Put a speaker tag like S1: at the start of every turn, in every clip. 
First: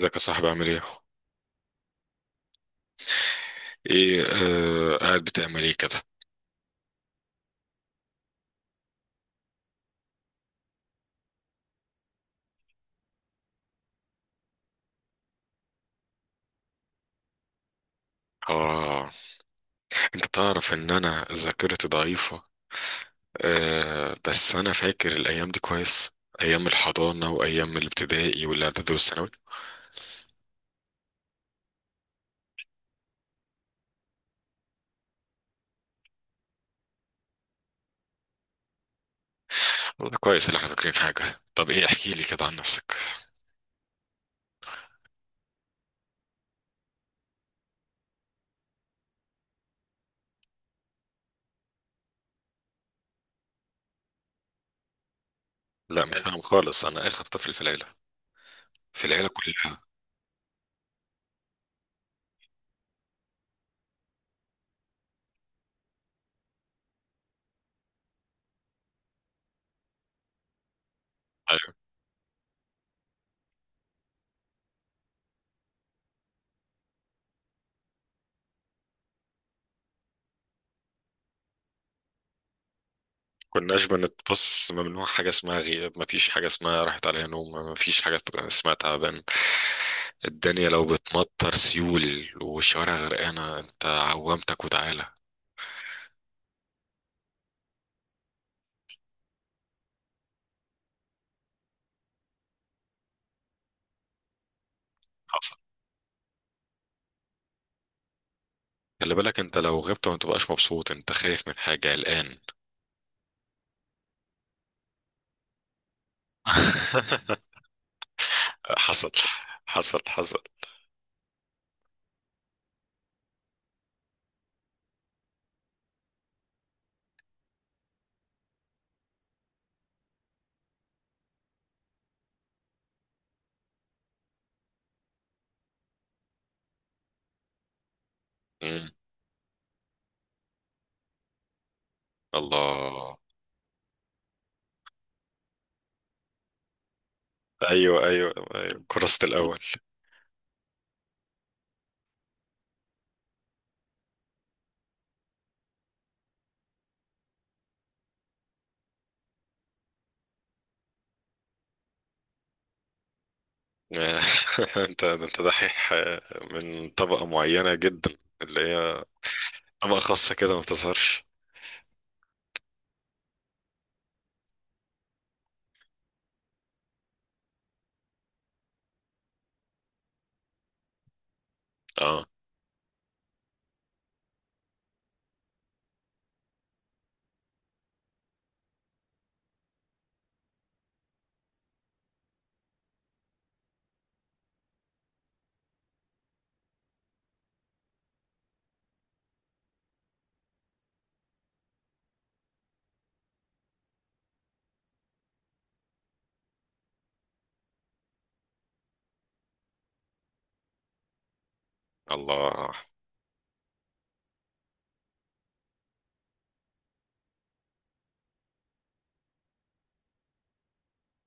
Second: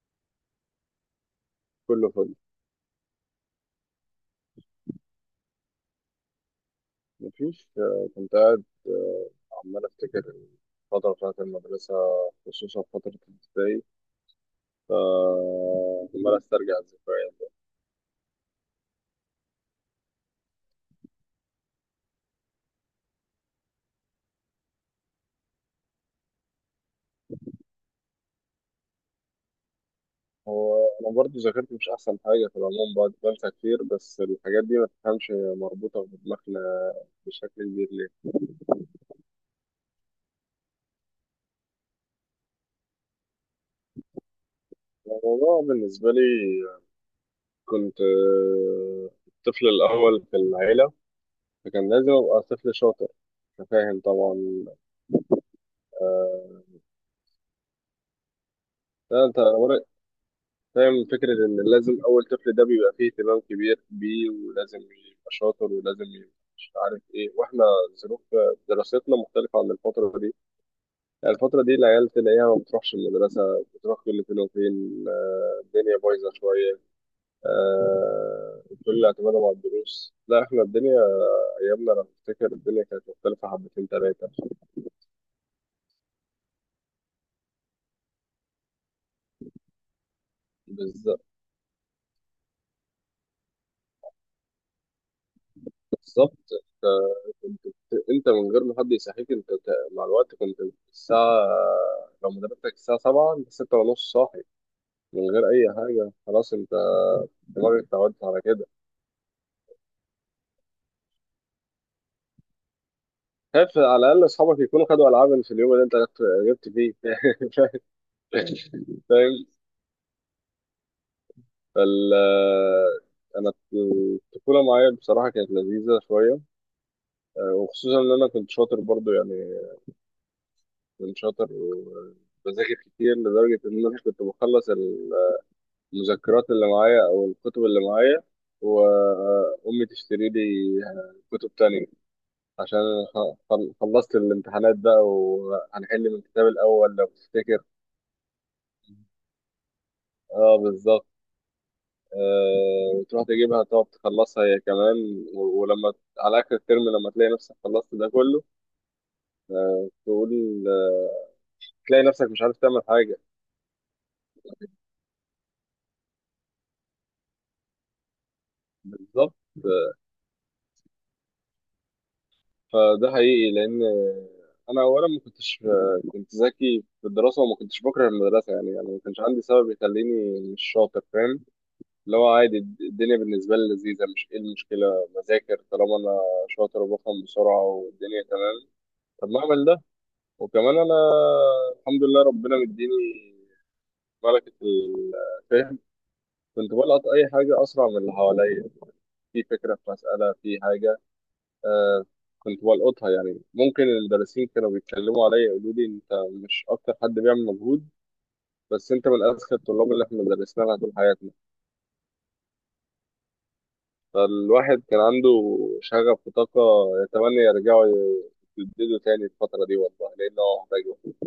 S1: ازيك يا صاحبي عامل ايه؟
S2: كله فل.
S1: ايه؟ قاعد بتعمل ايه كده؟
S2: مفيش كنت قاعد عمال أفتكر الفترة بتاعت المدرسة، خصوصا فترة الابتدائي، فعمال أسترجع الذكريات بقى.
S1: اه، انت تعرف ان انا ذاكرتي ضعيفة. آه بس انا فاكر الايام دي كويس، ايام الحضانة وايام الابتدائي والاعدادي والثانوي.
S2: هو أنا برضه ذاكرتي مش أحسن حاجة في العموم، بعد بنسى كتير، بس الحاجات دي ما تفهمش، هي مربوطة في دماغنا بشكل كبير ليه.
S1: والله كويس اللي احنا فاكرين حاجة. طب ايه، احكي لي كده عن نفسك.
S2: الموضوع بالنسبة لي، كنت الطفل الأول في العيلة، فكان لازم أبقى طفل شاطر. أنت فاهم طبعا؟
S1: لا مش فاهم
S2: آه.
S1: خالص، انا اخر طفل في العيلة، في
S2: لا
S1: العيلة
S2: انت
S1: كلها.
S2: فاهم فكرة إن لازم أول طفل ده بيبقى فيه اهتمام كبير بيه، ولازم يبقى شاطر، ولازم يبقى مش عارف إيه، وإحنا ظروف دراستنا مختلفة عن الفترة دي. يعني الفترة دي العيال تلاقيها ما بتروحش المدرسة، بتروح كل فين وفين، الدنيا بايظة شوية، كل اعتمادهم على الدروس. لا، إحنا الدنيا أيامنا، أنا بفتكر الدنيا كانت مختلفة
S1: كناش
S2: حبتين تلاتة.
S1: بنتبص، ممنوع حاجة اسمها غياب، مفيش حاجة اسمها راحت عليها نوم، مفيش حاجة اسمها تعبان. الدنيا لو
S2: بالظ-
S1: بتمطر سيول والشوارع غرقانة انت عوامتك وتعالى.
S2: بالظبط. انت من غير ما حد يصحيك، مع الوقت كنت الساعة، لو مدرستك الساعة 7 انت 6 ونص صاحي، من غير
S1: حصل.
S2: أي حاجة. خلاص، انت دماغك اتعودت على كده.
S1: خلي بالك انت لو غبت ما تبقاش مبسوط، انت خايف من حاجة الآن.
S2: خايف على الأقل أصحابك يكونوا خدوا ألعاب في اليوم اللي انت جبت فيه
S1: حصل
S2: فاهم.
S1: حصل حصل.
S2: فال. أنا الطفولة معايا بصراحة كانت لذيذة شوية، وخصوصا إن أنا كنت شاطر برضو. يعني كنت شاطر وبذاكر كتير، لدرجة إن أنا كنت بخلص المذكرات اللي معايا او الكتب اللي معايا،
S1: مم.
S2: وامي تشتري لي كتب تانية. عشان
S1: الله.
S2: خلصت الامتحانات بقى، وهنحل من الكتاب الاول لو تفتكر.
S1: ايوه ايوه ايوه، كرست الاول.
S2: اه بالظبط. وتروح تجيبها تقعد تخلصها هي كمان، ولما على اخر الترم، لما تلاقي نفسك خلصت ده كله، تقول تلاقي نفسك مش عارف تعمل حاجة.
S1: انت دحيح، من طبقة معينة جدا، اللي هي
S2: بالظبط.
S1: طبقة خاصة كده ما بتظهرش.
S2: فده حقيقي، لان انا اولا ما كنتش، كنت ذكي في الدراسه، وما كنتش بكره المدرسه، يعني ما كانش عندي سبب يخليني مش شاطر، فاهم. اللي
S1: اه.
S2: هو عادي، الدنيا بالنسبه لي لذيذه، مش ايه المشكله، بذاكر طالما انا شاطر وبفهم بسرعه والدنيا تمام. طب ما اعمل ده. وكمان انا الحمد لله ربنا مديني ملكه الفهم. كنت بلقط اي حاجه اسرع من اللي حواليا، في فكره، في مساله، في حاجه، آه كنت بلقطها. يعني ممكن المدرسين كانوا بيتكلموا عليا، يقولوا لي انت مش اكتر حد بيعمل مجهود، بس انت من اذكى الطلاب اللي احنا درسنا لها طول حياتنا.
S1: الله.
S2: فالواحد كان عنده شغف وطاقة، يتمنى يرجعوا يجددوا تاني الفترة دي، والله، لأنه هو محتاج وقت.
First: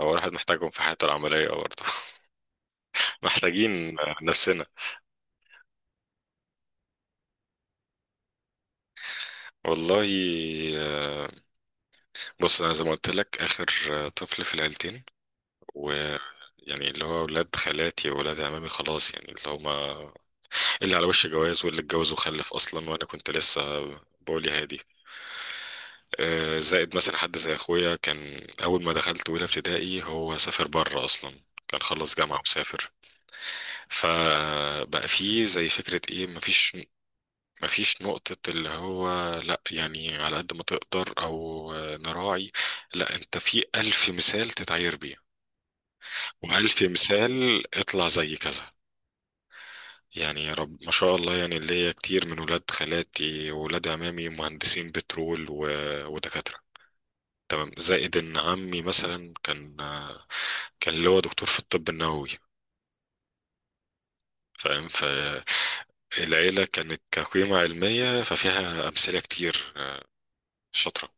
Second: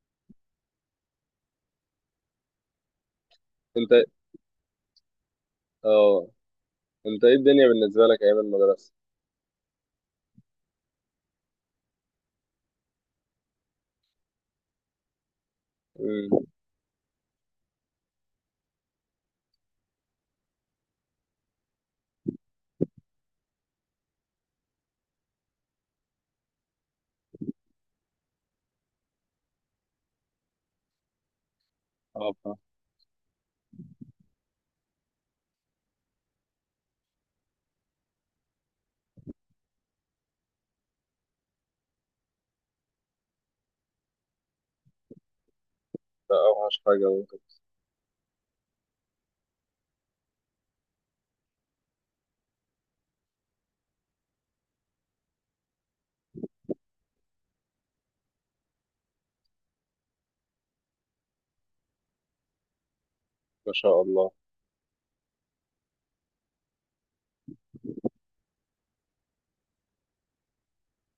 S1: هو الواحد محتاجهم في حياته العملية برضه.
S2: انت
S1: محتاجين نفسنا.
S2: اه انت ايه الدنيا بالنسبة لك ايام المدرسة؟
S1: والله، آه، بص أنا زي ما قلت لك آخر طفل في العيلتين، و
S2: مم.
S1: يعني اللي هو ولاد خالاتي وولاد عمامي خلاص، يعني اللي هما اللي على وش جواز واللي اتجوز وخلف أصلا وأنا كنت لسه بقولي هادي. زائد مثلا حد زي أخويا كان أول ما دخلت أولى ابتدائي هو سافر بره أصلا، كان خلص
S2: اه
S1: جامعة
S2: فاهم.
S1: وسافر. فبقى فيه زي فكرة ايه، مفيش نقطة اللي هو لا يعني على قد ما تقدر أو نراعي، لا أنت في ألف مثال تتعير بيه
S2: ده
S1: وألف
S2: اوحش حاجة ممكن.
S1: مثال اطلع زي كذا. يعني يا رب ما شاء الله، يعني اللي هي كتير من ولاد خالاتي وولاد عمامي مهندسين بترول و... ودكاترة. تمام. زائد إن عمي مثلا كان اللي هو دكتور في الطب النووي،
S2: ما شاء الله.
S1: فاهم. فالعيلة كانت كقيمة علمية، ففيها أمثلة كتير شاطرة.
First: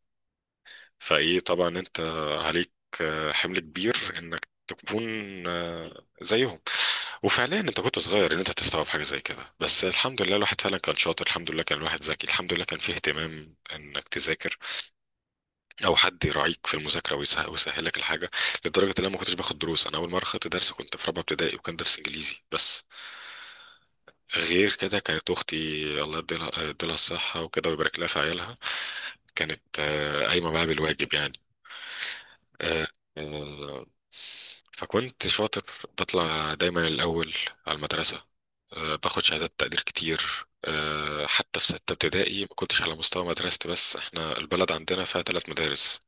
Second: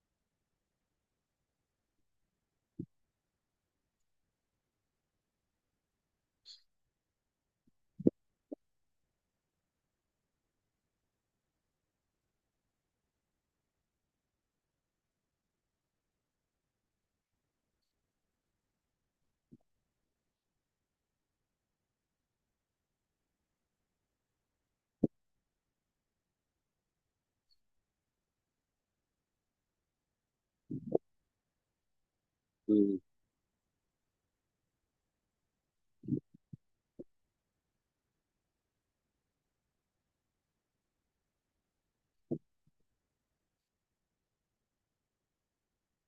S1: فايه طبعا انت عليك حمل كبير انك تكون زيهم. وفعليا انت كنت صغير ان انت تستوعب حاجه زي كده، بس الحمد لله الواحد فعلا كان شاطر، الحمد لله كان الواحد ذكي، الحمد لله كان فيه اهتمام انك تذاكر او حد يراعيك في المذاكره ويسهل لك الحاجه. لدرجه ان انا ما كنتش باخد دروس، انا اول مره خدت درس كنت في رابعه ابتدائي وكان درس انجليزي بس. غير كده كانت اختي، الله يديلها الصحه وكده ويبارك لها في عيالها، كانت قايمه بقى بالواجب يعني. آه،
S2: مم.
S1: آه، فكنت شاطر، بطلع دايما الأول على المدرسة، باخد شهادات تقدير كتير. حتى في ستة ابتدائي ما كنتش على مستوى مدرستي، بس احنا البلد عندنا فيها ثلاث مدارس،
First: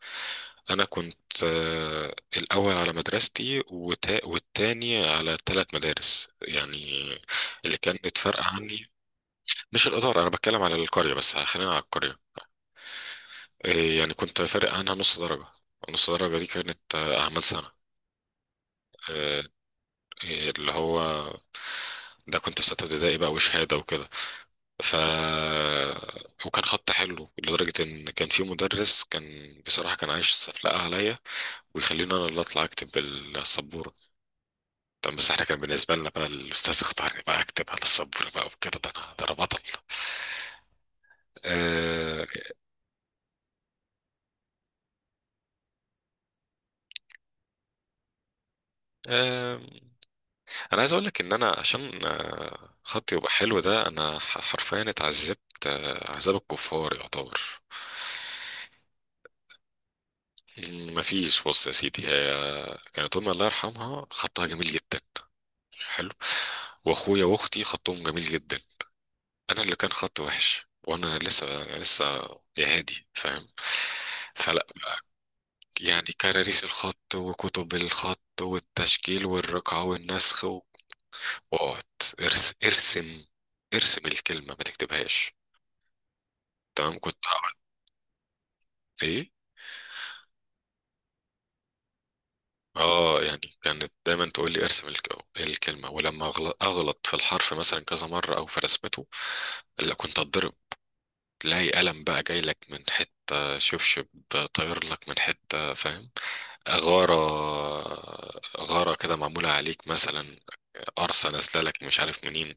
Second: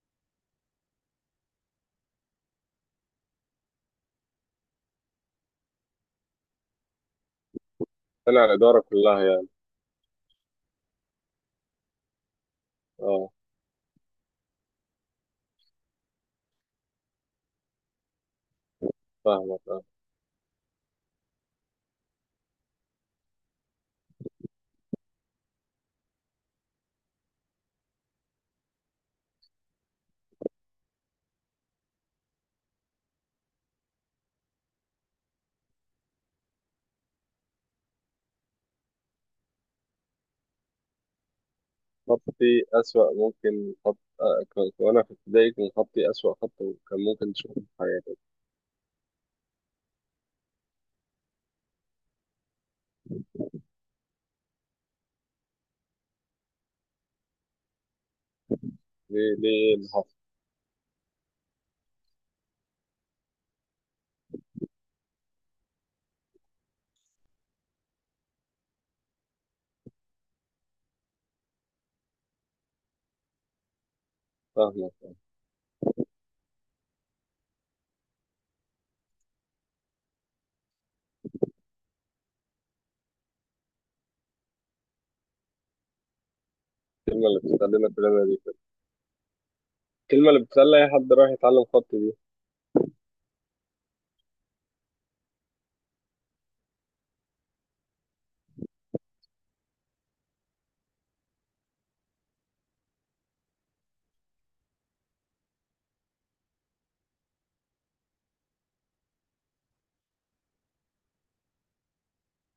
S1: أنا كنت الأول على مدرستي والتاني على ثلاث مدارس يعني، اللي كانت فارقة
S2: طلع الإدارة
S1: عني.
S2: كلها يعني.
S1: مش الإدارة، أنا بتكلم على القرية، بس خلينا على القرية.
S2: اه
S1: آه، يعني كنت فارق عنها نص درجة، نص درجة دي كانت أعمال سنة. آه،
S2: فاهمك.
S1: إيه اللي هو، ده كنت في ستة ابتدائي بقى وشهادة وكده. ف وكان خط حلو لدرجة إن كان في مدرس كان بصراحة كان عايش سفلقة عليا، ويخليني أنا اللي أطلع أكتب بالسبورة. طب بس احنا كان بالنسبة لنا بقى الأستاذ اختارني بقى أكتب على السبورة بقى وكده، ده أنا، ده أنا بطل. آه
S2: خطي أسوأ، ممكن خط، وأنا في ابتدائي كان خطي أسوأ خط كان ممكن تشوفه في حياتك.
S1: آه أنا عايز أقول لك إن أنا عشان خطي يبقى حلو، ده أنا حرفيا اتعذبت عذاب الكفار يعتبر.
S2: ليه، ليه اللي حصل؟
S1: ما فيش، بص يا سيدي، هي كانت امي الله يرحمها خطها جميل جدا، حلو، واخويا واختي خطهم جميل جدا، انا اللي كان خطي وحش، وانا لسه يا هادي فاهم. فلا
S2: فاهمك.
S1: يعني كراريس الخط وكتب الخط والتشكيل والرقعة والنسخ واقعد ارسم الكلمة ما تكتبهاش، تمام، كنت
S2: الكلمة اللي
S1: هقعد.
S2: بتتعلمها كلنا دي كده.
S1: ايه؟
S2: الكلمة اللي بتخلي أي حد رايح يتعلم خط دي.
S1: اه يعني كانت دايما تقول لي ارسم الكلمه، ولما اغلط في الحرف مثلا كذا مره او في رسمته لا كنت اتضرب، تلاقي قلم بقى جاي لك من حته، شبشب طاير لك من حته، فاهم، غاره، غاره كده معموله عليك مثلا، قرصه نازله لك مش عارف منين،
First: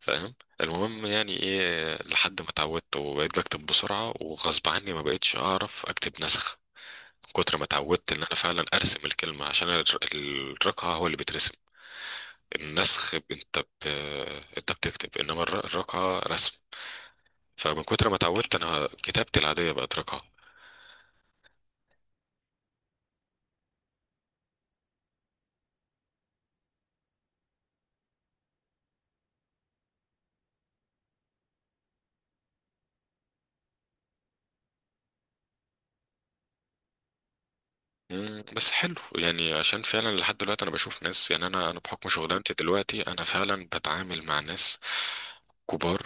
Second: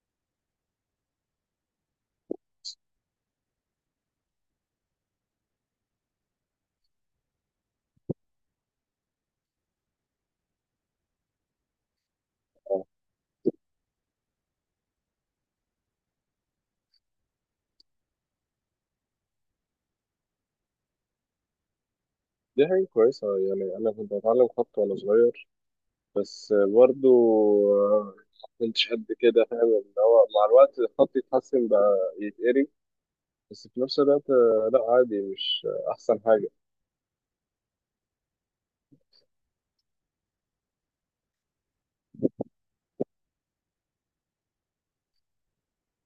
S1: فاهم. المهم يعني ايه، لحد ما اتعودت وبقيت بكتب بسرعه، وغصب عني ما بقيتش اعرف اكتب نسخ من كتر ما اتعودت ان انا فعلا ارسم الكلمه، عشان الرقعه هو اللي بترسم،
S2: أه
S1: النسخ انت انت بتكتب، انما الرقعه رسم. فمن كتر ما اتعودت انا كتابتي العاديه بقت رقعه.
S2: دي حاجة كويسة، يعني أنا كنت بتعلم خط وأنا صغير، بس برضو آه، ما كنتش قد كده، فاهم؟ اللي هو مع الوقت الخط يتحسن بقى يتقري. بس في نفس الوقت لا عادي، مش أحسن حاجة.
S1: مم، بس حلو يعني، عشان فعلا لحد دلوقتي انا بشوف ناس، يعني انا بحكم شغلانتي دلوقتي انا فعلا بتعامل مع ناس كبار.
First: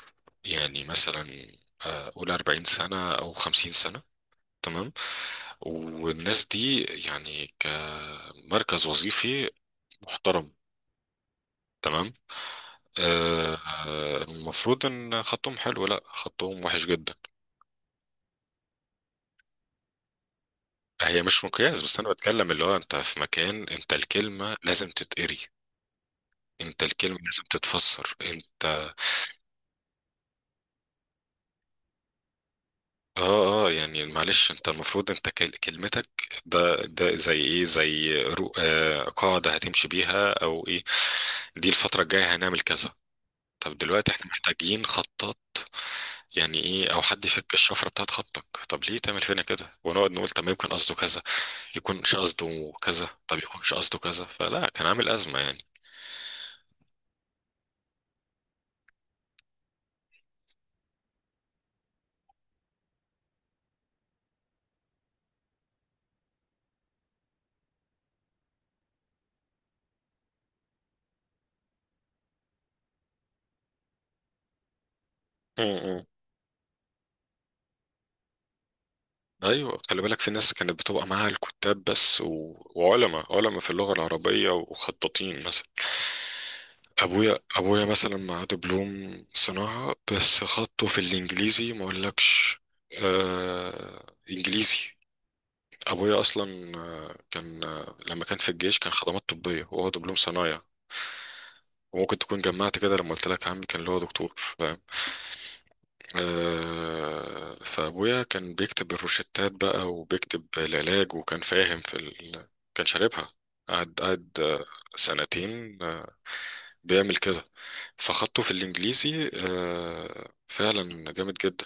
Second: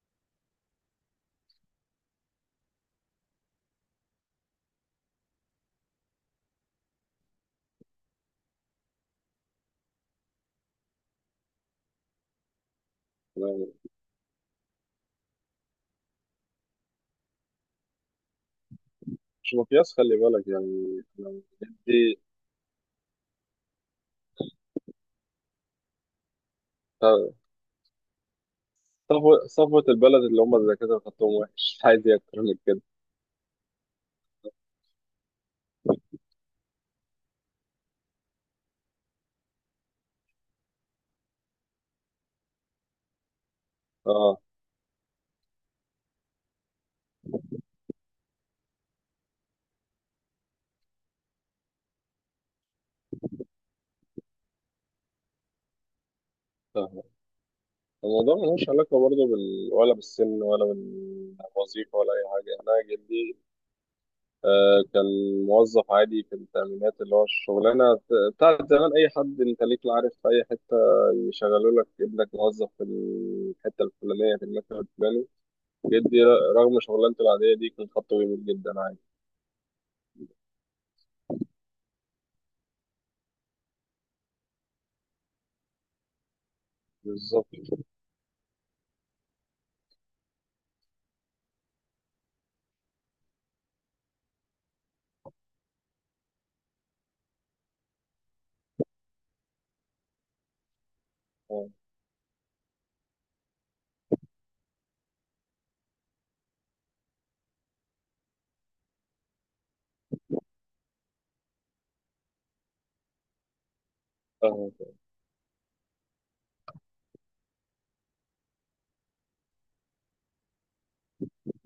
S1: يعني مثلا قول 40 سنه او 50 سنه، تمام، والناس دي يعني كمركز وظيفي محترم، تمام، آه،
S2: أنا
S1: المفروض ان خطهم حلو، لا خطهم وحش جدا.
S2: مش مقياس، خلي بالك، يعني
S1: هي
S2: أنا
S1: مش مقياس، بس انا
S2: جدي.
S1: بتكلم اللي هو انت في مكان، انت الكلمة لازم تتقري، انت الكلمة لازم تتفسر انت.
S2: صفوة صفوة البلد اللي هم الدكاترة خطهم وحش، عايز إيه أكتر من كده؟
S1: اه اه يعني معلش، انت المفروض انت كلمتك، ده زي ايه، زي رو آه قاعدة هتمشي بيها او ايه، دي الفترة الجاية هنعمل كذا. طب دلوقتي احنا
S2: اه
S1: محتاجين خطات يعني، ايه او حد يفك الشفره بتاعت خطك، طب ليه تعمل فينا كده ونقعد نقول طب يمكن قصده كذا، يكونش قصده كذا، طب يكونش قصده كذا، فلا كان عامل ازمه يعني.
S2: فاهم. الموضوع ملوش علاقة برضه ولا بالسن ولا بالوظيفة ولا أي حاجة. أنا جدي كان موظف عادي في التأمينات، اللي هو الشغلانة بتاعت زمان. أي حد أنت ليك عارف في أي حتة يشغلوا لك ابنك موظف في الحتة الفلانية في المكتب الفلاني.
S1: امم،
S2: جدي رغم شغلانته العادية دي كان خطه جميل جدا عادي.
S1: ايوه، خلي بالك في ناس كانت بتبقى معاها الكتاب بس و... وعلماء، علماء في اللغه العربيه وخطاطين مثلا.
S2: بالظبط.
S1: ابويا مثلا معاه دبلوم صناعه بس خطه في الانجليزي ما اقولكش. انجليزي. ابويا اصلا كان لما كان في الجيش كان خدمات طبيه وهو دبلوم صنايع،
S2: اه
S1: وممكن تكون جمعت كده لما قلت لك عمي كان اللي هو دكتور فاهم. آه فابويا كان بيكتب الروشتات بقى وبيكتب العلاج وكان فاهم في ال... كان شاربها، قعد
S2: فاهم.
S1: سنتين بيعمل كده. فخدته في الانجليزي فعلا جامد جدا.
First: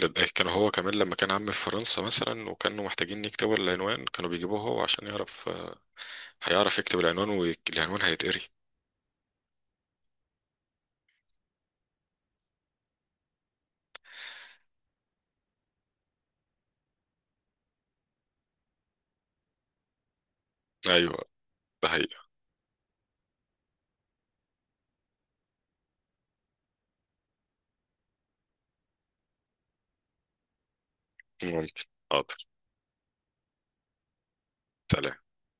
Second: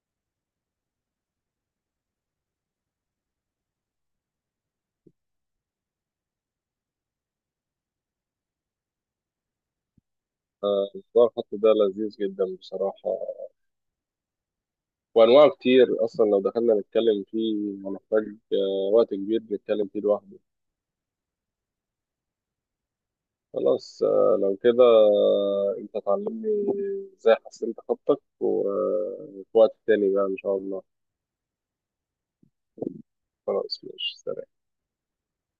S1: كان هو كمان لما كان عمي في فرنسا مثلا وكانوا محتاجين يكتبوا العنوان كانوا بيجيبوه هو عشان يعرف هيعرف يكتب العنوان والعنوان هيتقري.
S2: موضوع الخط ده لذيذ جدا بصراحة، وانواعه كتير اصلا. لو دخلنا نتكلم فيه هنحتاج وقت كبير نتكلم فيه لوحده.
S1: ايوه، ده حقيقة.
S2: خلاص، لو كده انت تعلمني ازاي حسنت خطك، وفي وقت تاني بقى ان شاء الله.
S1: ممكن، حاضر.
S2: خلاص ماشي.
S1: سلام.